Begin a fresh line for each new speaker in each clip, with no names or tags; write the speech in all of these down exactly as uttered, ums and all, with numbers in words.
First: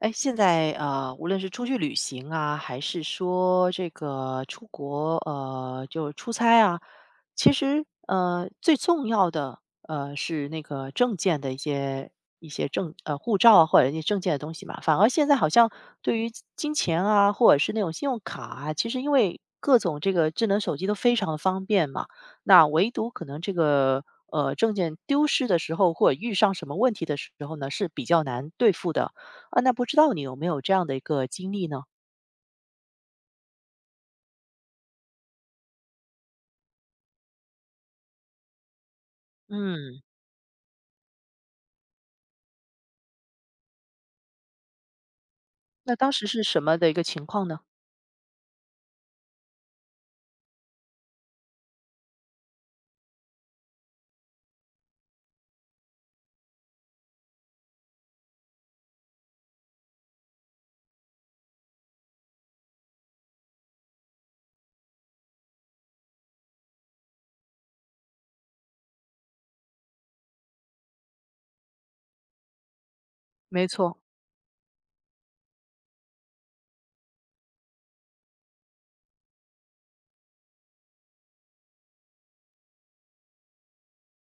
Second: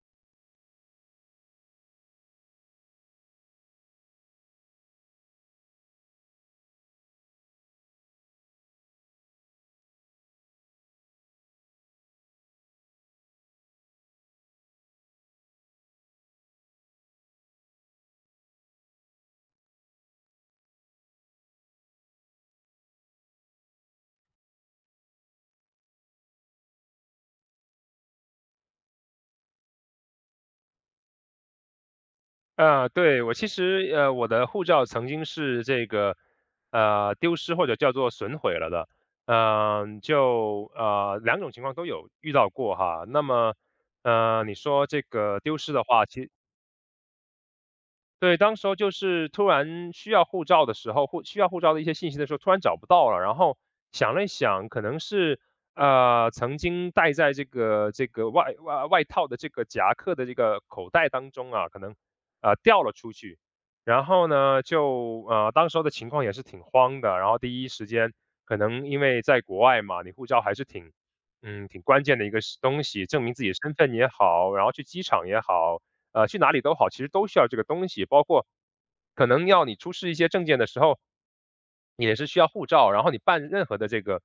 哎，现在呃，无论是出去旅行啊，还是说这个出国，呃，就出差啊，其实呃，最重要的呃是那个证件的一些一些证呃护照啊，或者一些证件的东西嘛。反而现在好像对于金钱啊，或者是那种信用卡啊，其实因为各种这个智能手机都非常的方便嘛，那唯独可能这个呃证件丢失的时候，或者遇上什么问题的时候呢，是比较难对付的。啊，那不知道你有没有这样的一个经历呢？
啊，对，我其实呃，我的护照曾经是这个呃丢失或者叫做损毁了的，嗯、
嗯，
就呃两种情况都有遇到过哈。那么呃，你说这个丢失的
那
话，
当时
其
是什么的一个情况呢？
对，当时候就是突然需要护照的时候，护需要护照的一些信息的时候，突然找不到了，然后想了一想，可能是呃曾经带在这个这个外外外套的这个夹克的这个口袋当中啊，可能呃掉了出去，然后呢就呃当时候的情况也是挺慌的，然后第一时间可能因为在国外嘛，你护照还是挺嗯挺关键的一个东西，证明自己
没
身份
错。
也好，然后去机场也好。呃，去哪里都好，其实都需要这个东西，包括可能要你出示一些证件的时候，也是需要护照，然后你办任何的这个，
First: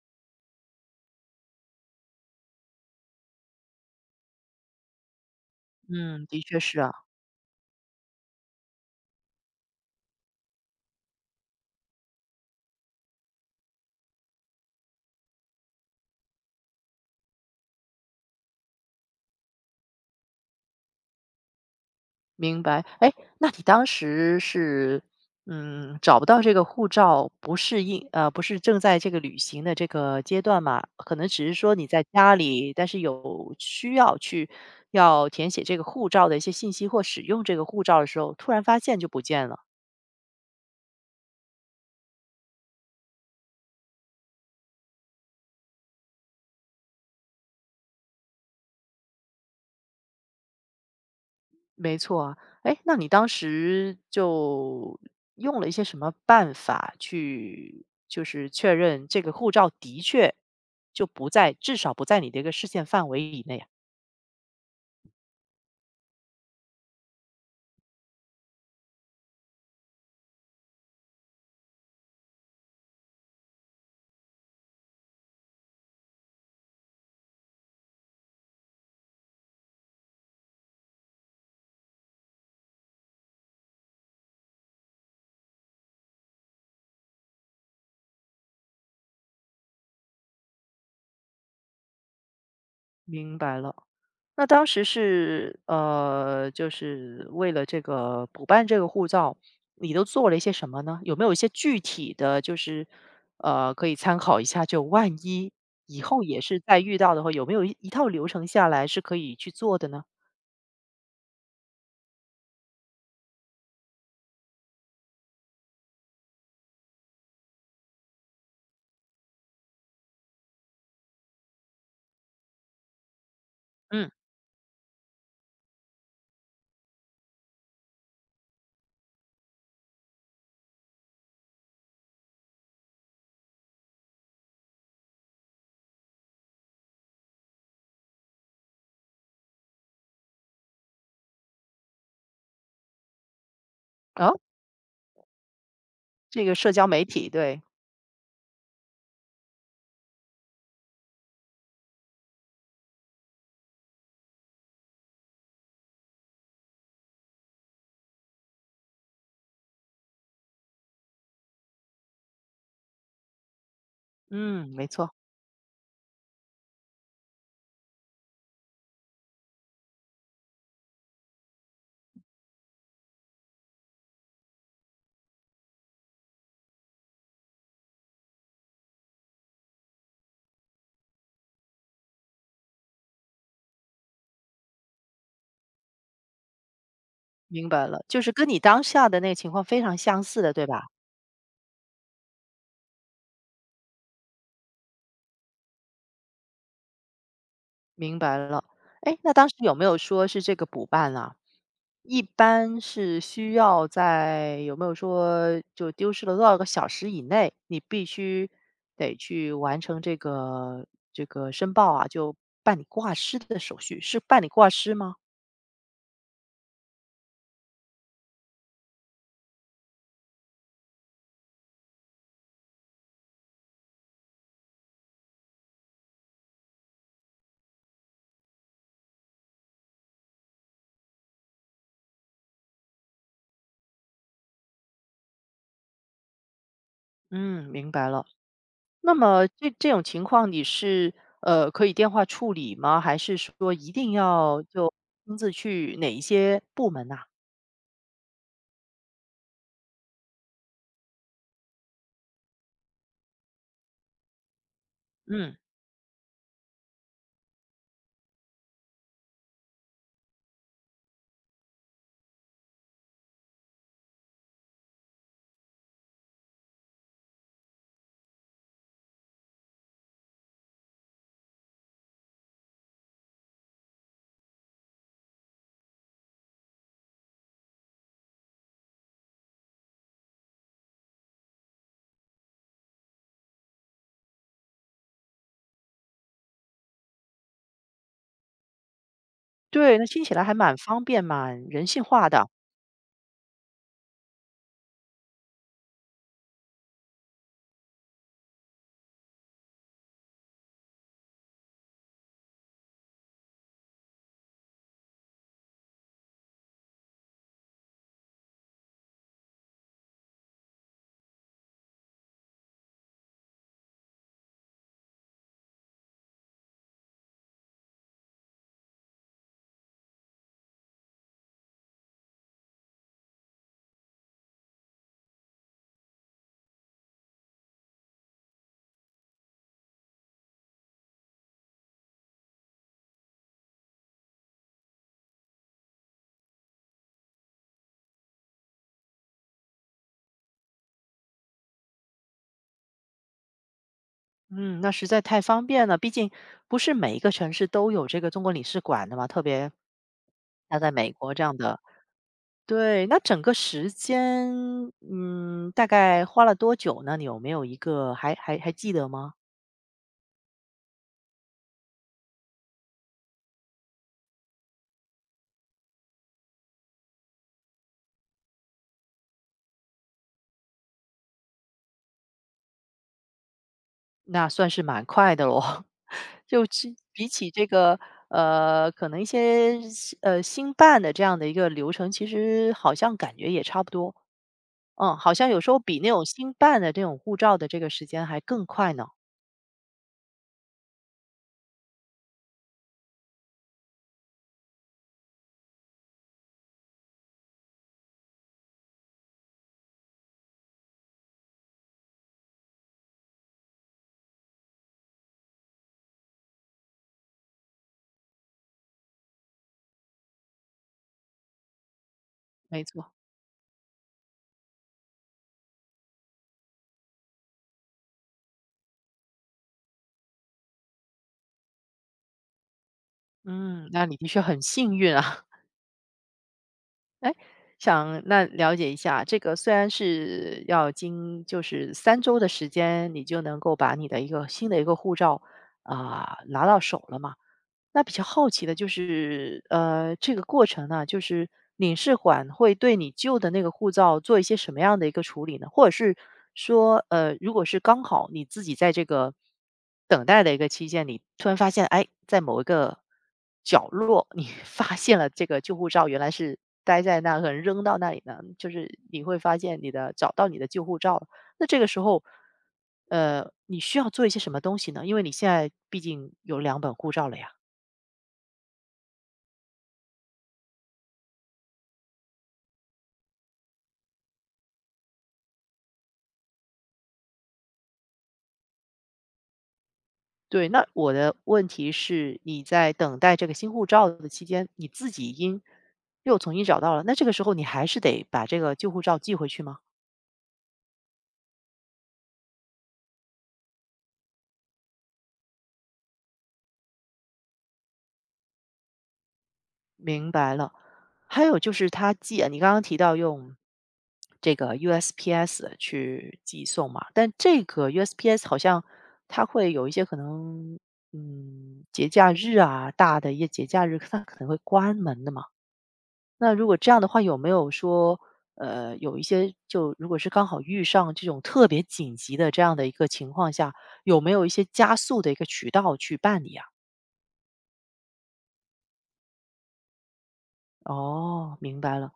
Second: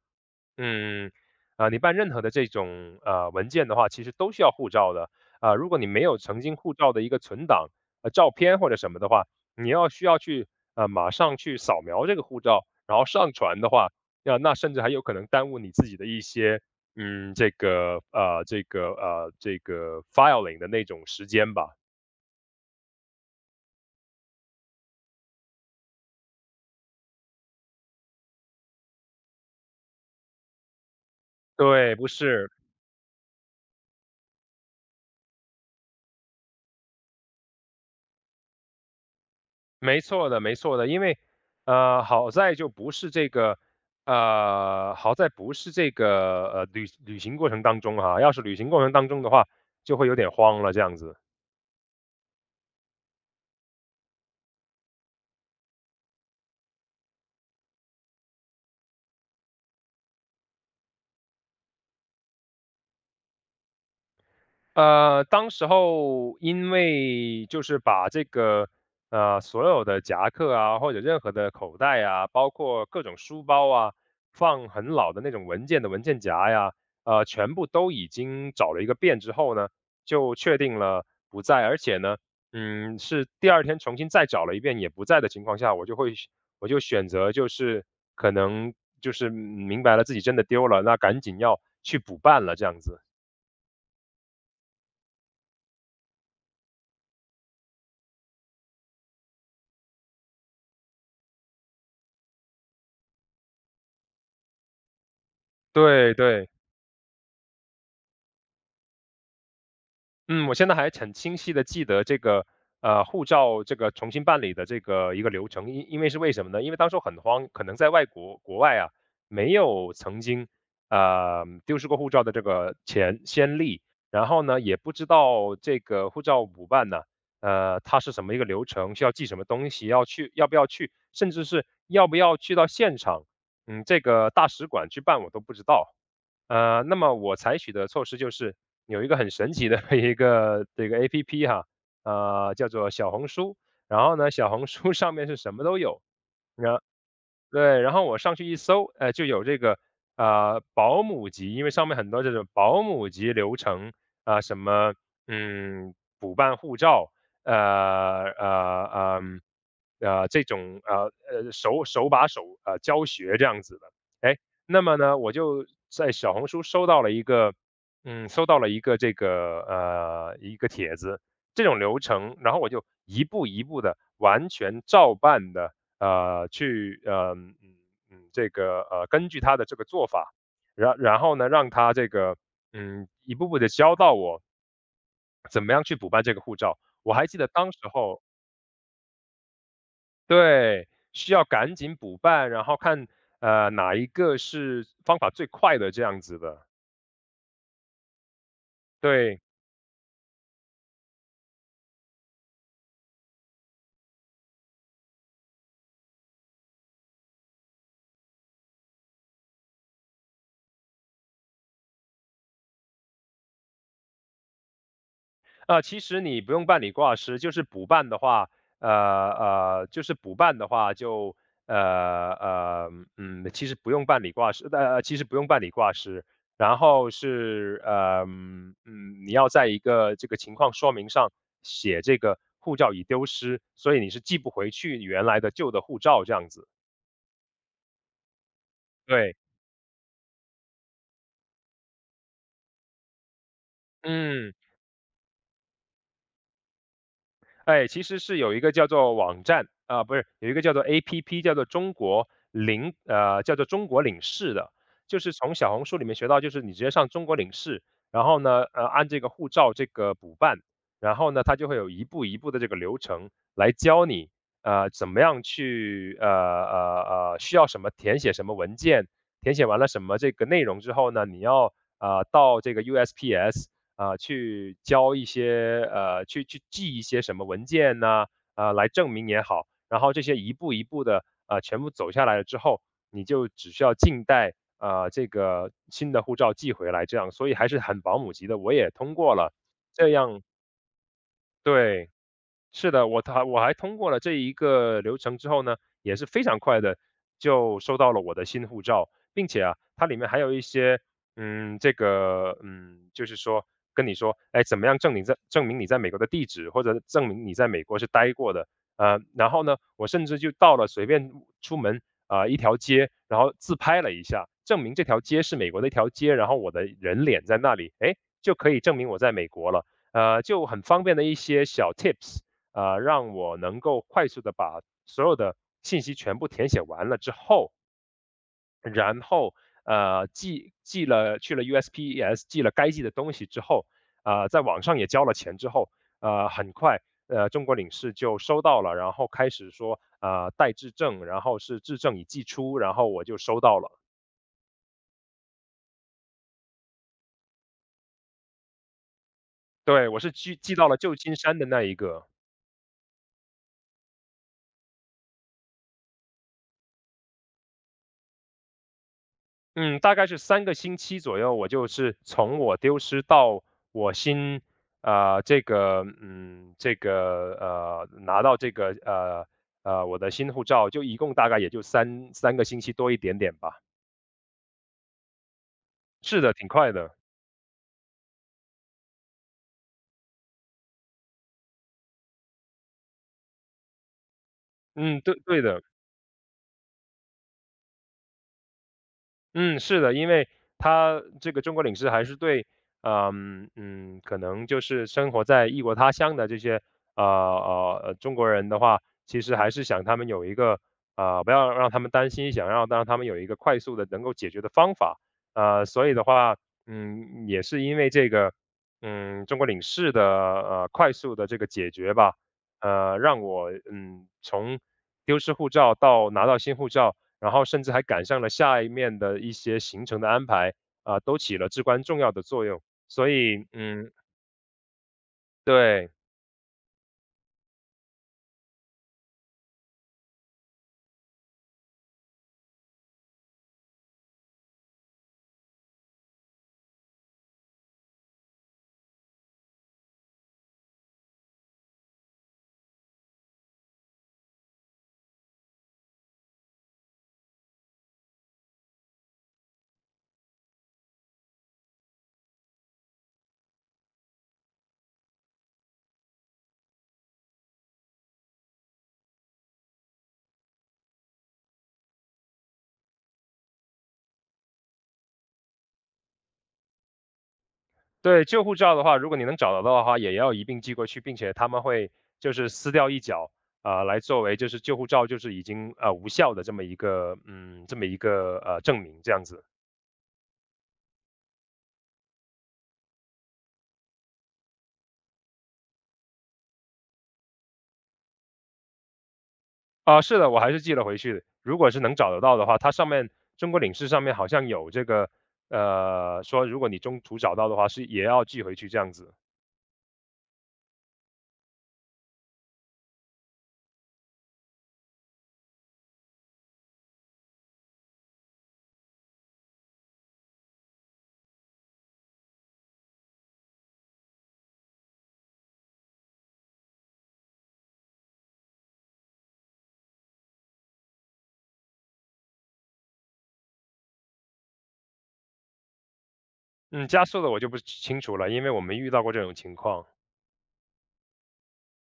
嗯，啊，你办任何的这种呃文件的话，其实都需要护照的。啊，如果你没有
嗯，
曾
的
经
确
护
是啊。
照的一个存档、呃照片或者什么的话，你要需要去呃马上去扫描这个护照，然后上传的话，那那甚至还有可能耽误你自己的一些嗯这个呃这个呃这个 filing 的那种时间吧。
明白。哎，那你当时是嗯找不到这个护照，不是应呃不是正在这个旅行的这个阶段嘛？可能只是说你
对，
在
不
家
是，
里，但是有需要去要填写这个护照的一些信息或使用这个护照的时候，突然发现就不见了。
没错的，没错的，因为，呃，好在就不是这个，呃，好在不是这个，呃，旅旅行过程当中哈，要是旅行过程当中的话，就会有点慌了，这样子。
没错啊。哎，那你当时就用了一些什么办法去，就是确认这个护照的确就不在，至少不在你的一个视线范围以内啊？
呃，当时候因为就是把这个，呃，所有的夹克啊，或者任何的口袋啊，包括各种书包啊，放很老的那种文件的文件夹呀，呃，全部都已经找了一个遍之后呢，就确定了不在，而且呢，嗯，是第二天重新再找了一遍也不在的情况下，我就会我就选择就是可能就是明白了自己真的丢了，那赶紧要去补办了这样子。
明白了。那当时是呃，就是为了这个补办这个护照，你都做了一些什么呢？有没有一些具体的，就是呃，可以参考一下，就万一以
对
后也
对。
是再遇到的话，有没有一一套流程下来是可以去做的呢？
嗯，我现在还很清晰的记得这个，呃，护照这个重新办理的这个一个流程，因因为是为什么呢？因为当时我很慌，可能在外国国外啊，没有曾经呃丢失过护照的这个前先例，
嗯。
然后呢，也不知道这个护照补办呢，呃，它是什么一个流程，需要寄什么东西，要去要不要去，甚至是要不要去到现场，嗯，这个大使馆去办我都不知道。呃，那么我采取的措施就是有一个很神奇的 一个这个 A P P 哈，呃，叫做小红书。然后呢，
哦。
小红书上面是什么都有，
这个社交媒体，对。
对，然后我上去一搜，呃，就有这个，呃，保姆级，因为上面很多这种保姆级流程，啊，呃什么，嗯，补办护照，呃呃嗯呃，这种呃呃手手把手呃教学这样子的，哎，
嗯，
那
没
么
错。
呢，我就在小红书收到了一个，嗯，收到了一个这个呃一个帖子，这种流程，然后我就一步一步的完全照办的，呃，去呃，嗯嗯，这个呃，根据他的这个做法，然然后呢，让他这个嗯，一步步的教到我怎么样去补办这个护照。我还记得
明
当时
白了，就
候。
是跟你当下的那个情况非常相似的，对吧？
对，需要赶紧补办，然后看，呃，哪一个是方法最快的这样子的，
明白了。哎，那
对。
当时有没有说是这个补办啊？一般是需要在有没有说就丢失了多少个小时以内，你必须得去完成这个这个申报啊，就办理挂失的手续，是办理挂失吗？
呃，其实你不用办理挂失，就是补办的话，呃呃，就是补办的话就，呃呃，嗯，其实不用办理挂失，呃，其实不用办理挂失，然后是，呃，嗯，嗯你要在一个这个情况说明上写这个护照已丢失，所以你是寄不回去原来的旧的护照这样子。
嗯，明白了。那
对。
么这这种情况你是，呃，可以电话处理吗？还是说一定
嗯。
要就亲自去哪一些部门呐？
哎，其实是有一个叫做网站啊，不是，有一个叫做 A P P，叫做中国领呃，叫做中国领事的，就是从
嗯，
小红书里面学到，就是你直接上中国领事，然后呢，呃，按这个护照这个补办，然后呢，它就会有一步一步的这个流程来教你，呃，怎么样去呃呃呃，需要什么填写什么文件，填写完了什么这个内容之后呢，你要呃到这个 U S P S 啊，去交一些呃，去去寄一些什么文件呐，呃，来证明也好。然后这些一步一步的呃，全部走下来了之后，你就只需要静待，呃，这个新的护照寄回来这样，所以还是很保姆级的，我也通过了，
对，那
这
听起来
样。
还蛮方便，蛮人性
对。
化的。
是的，我他我还通过了这一个流程之后呢，也是非常快的就收到了我的新护照，并且啊，它里面还有一些，嗯，这个，嗯，就是说跟你说，哎，怎么样证明在证明你在美国的地址，或者证明你在美国是待过的，呃，然后呢，我甚至就到了随便出门啊，呃一条街，然后自拍了一下，证明这条街是美国的一条街，然后我的人脸在那里，哎，就可以证明我在美国了，呃，就很方便的一些小 tips。呃，让我能够快速的把所有的信息全部填写完了之后，然后，呃，寄寄了去了 U S P S，寄了该寄的东西之后，呃，在网上也交了钱之后，呃，很快，呃，中国领事就收到了，然后开始说，呃，待质证，然后是质证已寄出，然后我就收到了。
嗯，那实在太方便了，毕竟不是每一个城市都有这个中国领事馆的嘛，特别
对，我是寄寄
他
到
在
了
美
旧
国
金
这样
山的
的。
那一个。
对，那整个时间，嗯，大概花了多久呢？你有没有一个还还还记得吗？
嗯，大概是三个星期左右，我就是从我丢失到我新呃，这个嗯，这个呃，拿到这个呃，呃，我的新护照，就一共大概也就三三个星期多一点点吧。
那算是蛮快的咯。
是 的，
就
挺快
其
的。
比起这个，呃，可能一些呃，新办的这样的一个流程，其实好像感觉也差不多。嗯，
嗯，
好
对
像有
对
时候
的。
比那种新办的这种护照的这个时间还更快呢。
嗯，是的，因为他这个中国领事还是对，嗯嗯，可能就是生活在异国他乡的这些呃呃呃中国人的话，其实还是想他们有一个呃不要让他们担心，想要让他们有一个快速的能够解决的方法，呃，所以的话，嗯，也是因为这个，嗯，中国领事的呃快速的这个解决吧，
没错。
呃，让我嗯从丢失护照到拿到新护照。然后甚至还赶上了下一面的一些行程的安排，啊，都起了至关重要的作用。所以，
嗯，那
嗯，
你的确很幸运啊。
对
哎，想那了解一下，这个虽然是要经就是三周的时间，你就能够把你的一个新的一个护照啊拿到手了嘛。那比较好奇的就是，呃，这个过程呢，就是领事馆会对你旧的那个护照做一些什么样的一个处理呢？或者是说，呃，如果是刚好你自己在这个等待的一个期间，你突然发现，哎，在某一个角落，你 发现了这个旧护照原来是待在那，可能扔到那里呢，就是你会发现你的找到你的旧护照了。那这个时候，呃，你需要做一些什么东西呢？因为你现在毕竟有两本护照了呀。
对，旧护照的话，如果你能找得到的话，也要一并寄过去，并且他们会就是撕掉一角，啊、来作为就是旧护照就是已经呃无效的这么一个嗯这么一个呃证明这样子。
对，那我的问题是，你在等待这个新护照的期间，你自己已经又重新找到了，那这个时候你还是得把这个旧护照寄回去吗？
啊，是的，我还是寄了回去的。如果是能找得到的话，它上面中国领事上面好像有这个，呃，说如果你中途找到的话，是也要寄回去这样子。
明白了。还有就是他寄啊你刚刚提到用这个 U S P S 去寄送嘛，但这个 U S P S 好像它会有一些可能，嗯，节假日啊，大的一些节假日，它可能会关门的嘛。那如果这样的话，有没有说，呃，有一些就如果是刚好遇上这种特别紧急的这样的一个情况下，有没有一些加速的一个渠道去办理啊？
嗯，加速的我就不清楚了，因为我没遇到过这种情况。
哦，明白了。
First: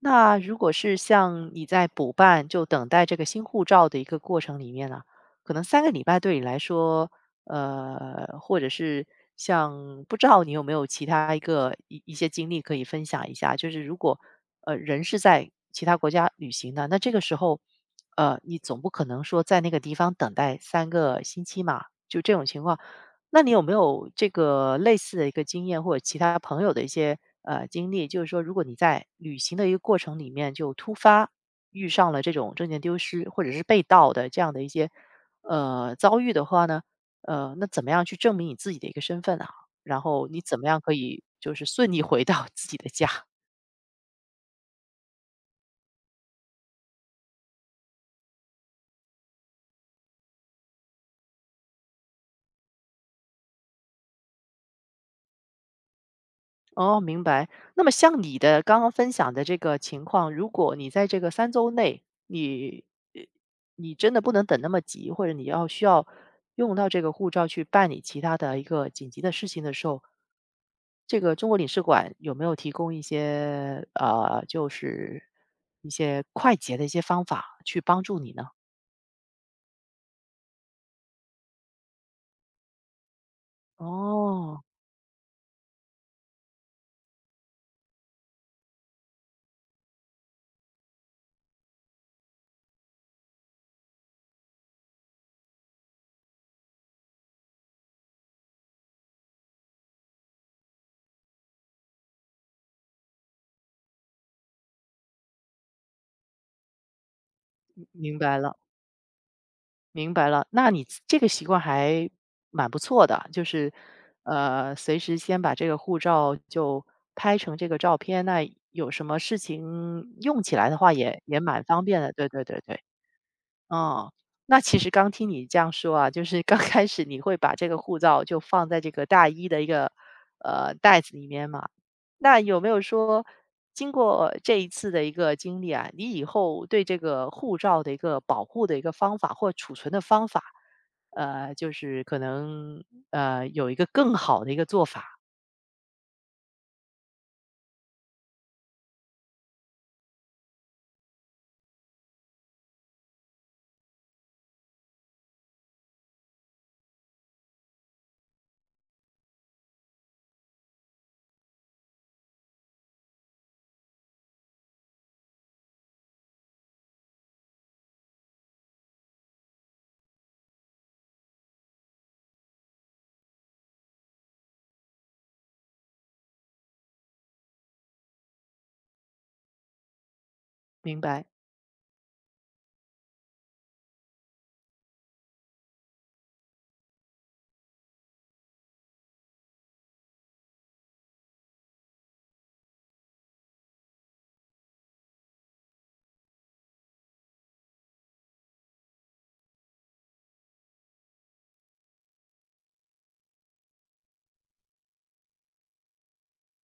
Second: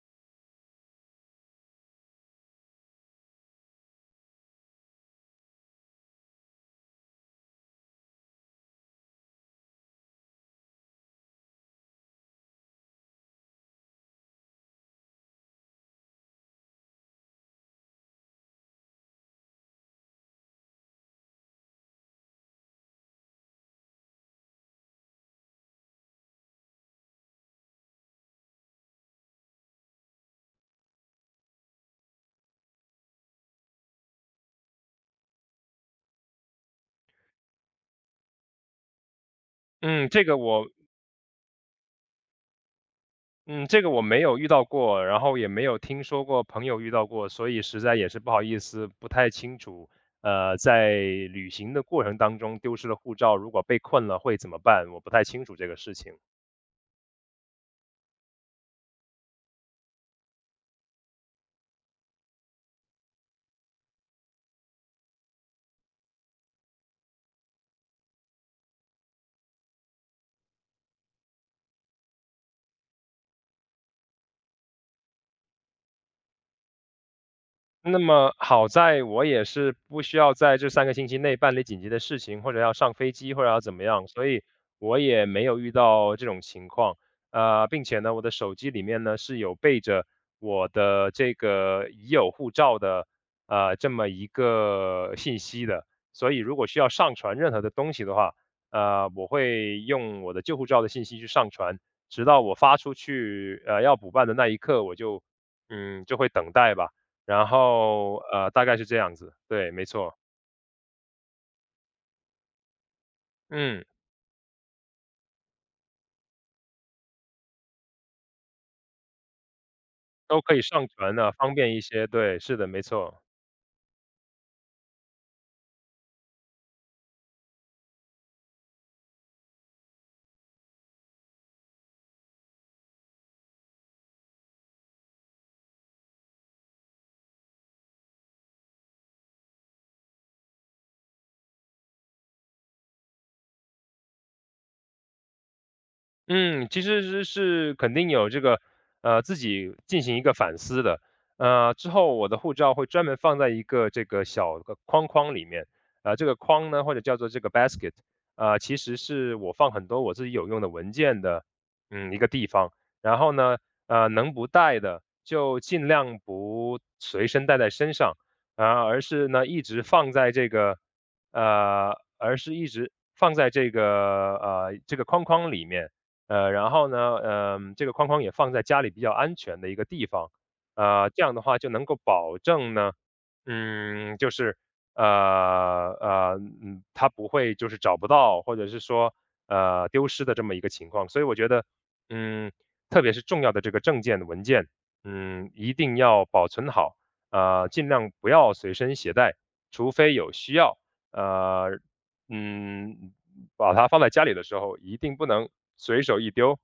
那如果是像你在补办，就等待这个新护照的一个过程里面呢，可能三个礼拜对你来说，呃，或者是像不知道你有没有其他一个一一些经历可以分享一下，就是如果呃人是在其他国家旅行的，那这个时候，呃，你总不可能说在那个地方等待三个星期嘛，就这种情况。那你有没有这个类似的一个经验，或者其他朋友的一些呃经历？就是说，如果你在旅行的一个过程里面，就突发遇上了这种证件丢失或者是被盗的这样的一些呃遭遇的话呢，呃，那怎么样去证明你自己的一个身份啊？然
嗯，这
后
个
你怎么
我
样可以就是顺利回到自己的家？
嗯，这个我没有遇到过，然后也没有听说过朋友遇到过，所以实在也是不好意思，不太清楚。呃，在旅行的过程当中丢失了护照，如果被困了会怎么办？我不太清楚这个事情。
哦，明白。那么像你的刚刚分享的这个情况，如果你在这个三周内，你呃你真的不能等那么急，或者你要需要用到这个护照去办理其他的一个紧急的事情的时候，这个中国领事馆有没有提供一些，呃，就是一些快捷的一些方法去
那
帮助你
么
呢？
好在我也是不需要在这三个星期内办理紧急的事情，或者要上飞机，或者要怎么样，所以
哦，
我也没有遇到这种情况。呃，并且呢，我的手机里面呢，是有备着我的这个已有护照的，呃，这么一个信息的。所以如果需要上传任何的东西的话，呃，我会用我的旧护照的信息去上传，直到我发出去，呃，要补办的那一刻，我就嗯，就会等待吧。然
明
后，
白
呃，
了。
大概是这样子，对，没
明
错，
白了，那你这个习惯还蛮不错的，就是，
嗯，
呃，随时先把这个护照就拍成这个照片，那有什么事情
都
用起
可以
来的
上
话
传
也
的，
也
方
蛮
便一
方便
些，
的。对
对，
对
是
对
的，没
对。
错。
哦，那其实刚听你这样说啊，就是刚开始你会把这个护照就放在这个大衣的一个呃袋子里面嘛，那有没有说经过这一次的一个经历啊，你以后对这个护照的一个保护的一个方法或储存的方法？呃，就是可能，呃，有一个更好的一个做法。
嗯，其实是是肯定有这个，呃，自己进行一个反思的。呃，之后我的护照会专门放在一个这个小的框框里面，呃，这个框呢，或者叫做这个 basket，呃，其实是我放很多我自己有用的文件的，嗯，一个地方。然后呢，呃，能不带的就尽量不随身带在身上，啊，而是呢一直放在这个，呃，而是一直放在这个呃这个框框里面。呃，然后呢，嗯，这个框框也放在家里比较安全的一个地方，
明
呃，这
白，
样的话就能够保证呢，嗯，就是，呃呃，嗯，他不会就是找不到，或者是说，呃，丢失的这么一个情况。所以我觉得，嗯，特别是重要的这个证件文件，嗯，一定要保存好，呃，尽量不要随身携带，除非有需要，呃，嗯，把它放在家里的时候，一定不能随手一丢，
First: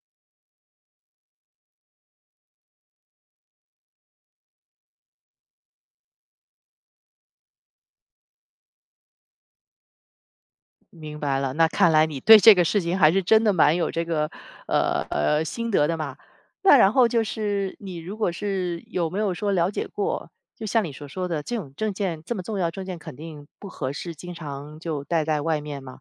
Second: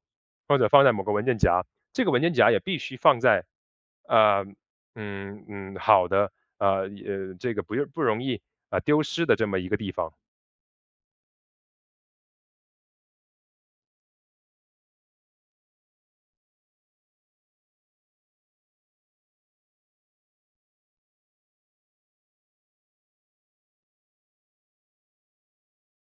或者放在某个文件夹。这个文件夹也必须放在，呃，嗯嗯，好的。呃，也呃这个不用不容易啊呃丢失的这么一个地方。
明白了。那看来你对这个事情还是真的蛮有这个，呃呃，心得的嘛。那然后就是你如果是有没有说了解过，就像你所说的这种证件这么重要证件肯定不合适经常就带在外面嘛。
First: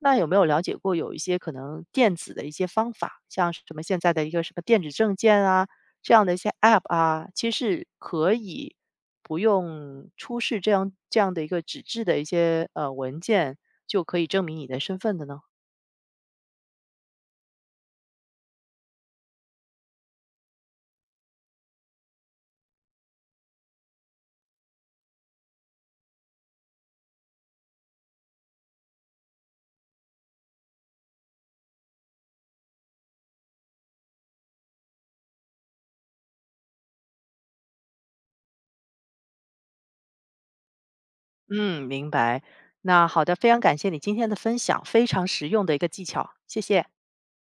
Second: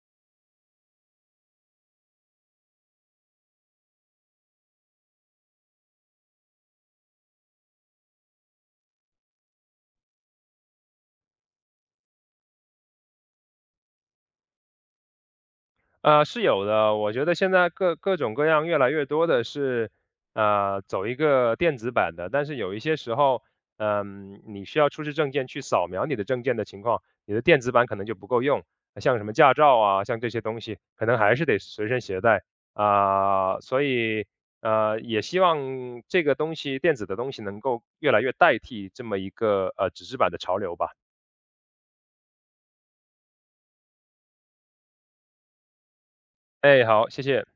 那有没有了解过有一些可能电子的一些方法，像什么现在的一个什么电子证件啊，这样的一些 App 啊，其实是可以不用出示这样这样的一个纸质的一些呃文件，就可以证明你的身份的呢？
啊，是有的，我觉得现在各各种各样越来越多的是，呃，走一个电子版的，但是有一些时候，嗯、你需要出示证件去扫描你的证件的情况，你的电子版可能就不够用，呃像什么驾照啊，像这些东西，可能还是得随身携带啊，所以呃，也希望这个东西电子的东西能够越来越代替这么一个呃纸质版的潮流吧。
嗯，明白。那好的，非常感谢你今天的分享，非常实用的一个技巧，谢
哎，
谢。
好，谢谢。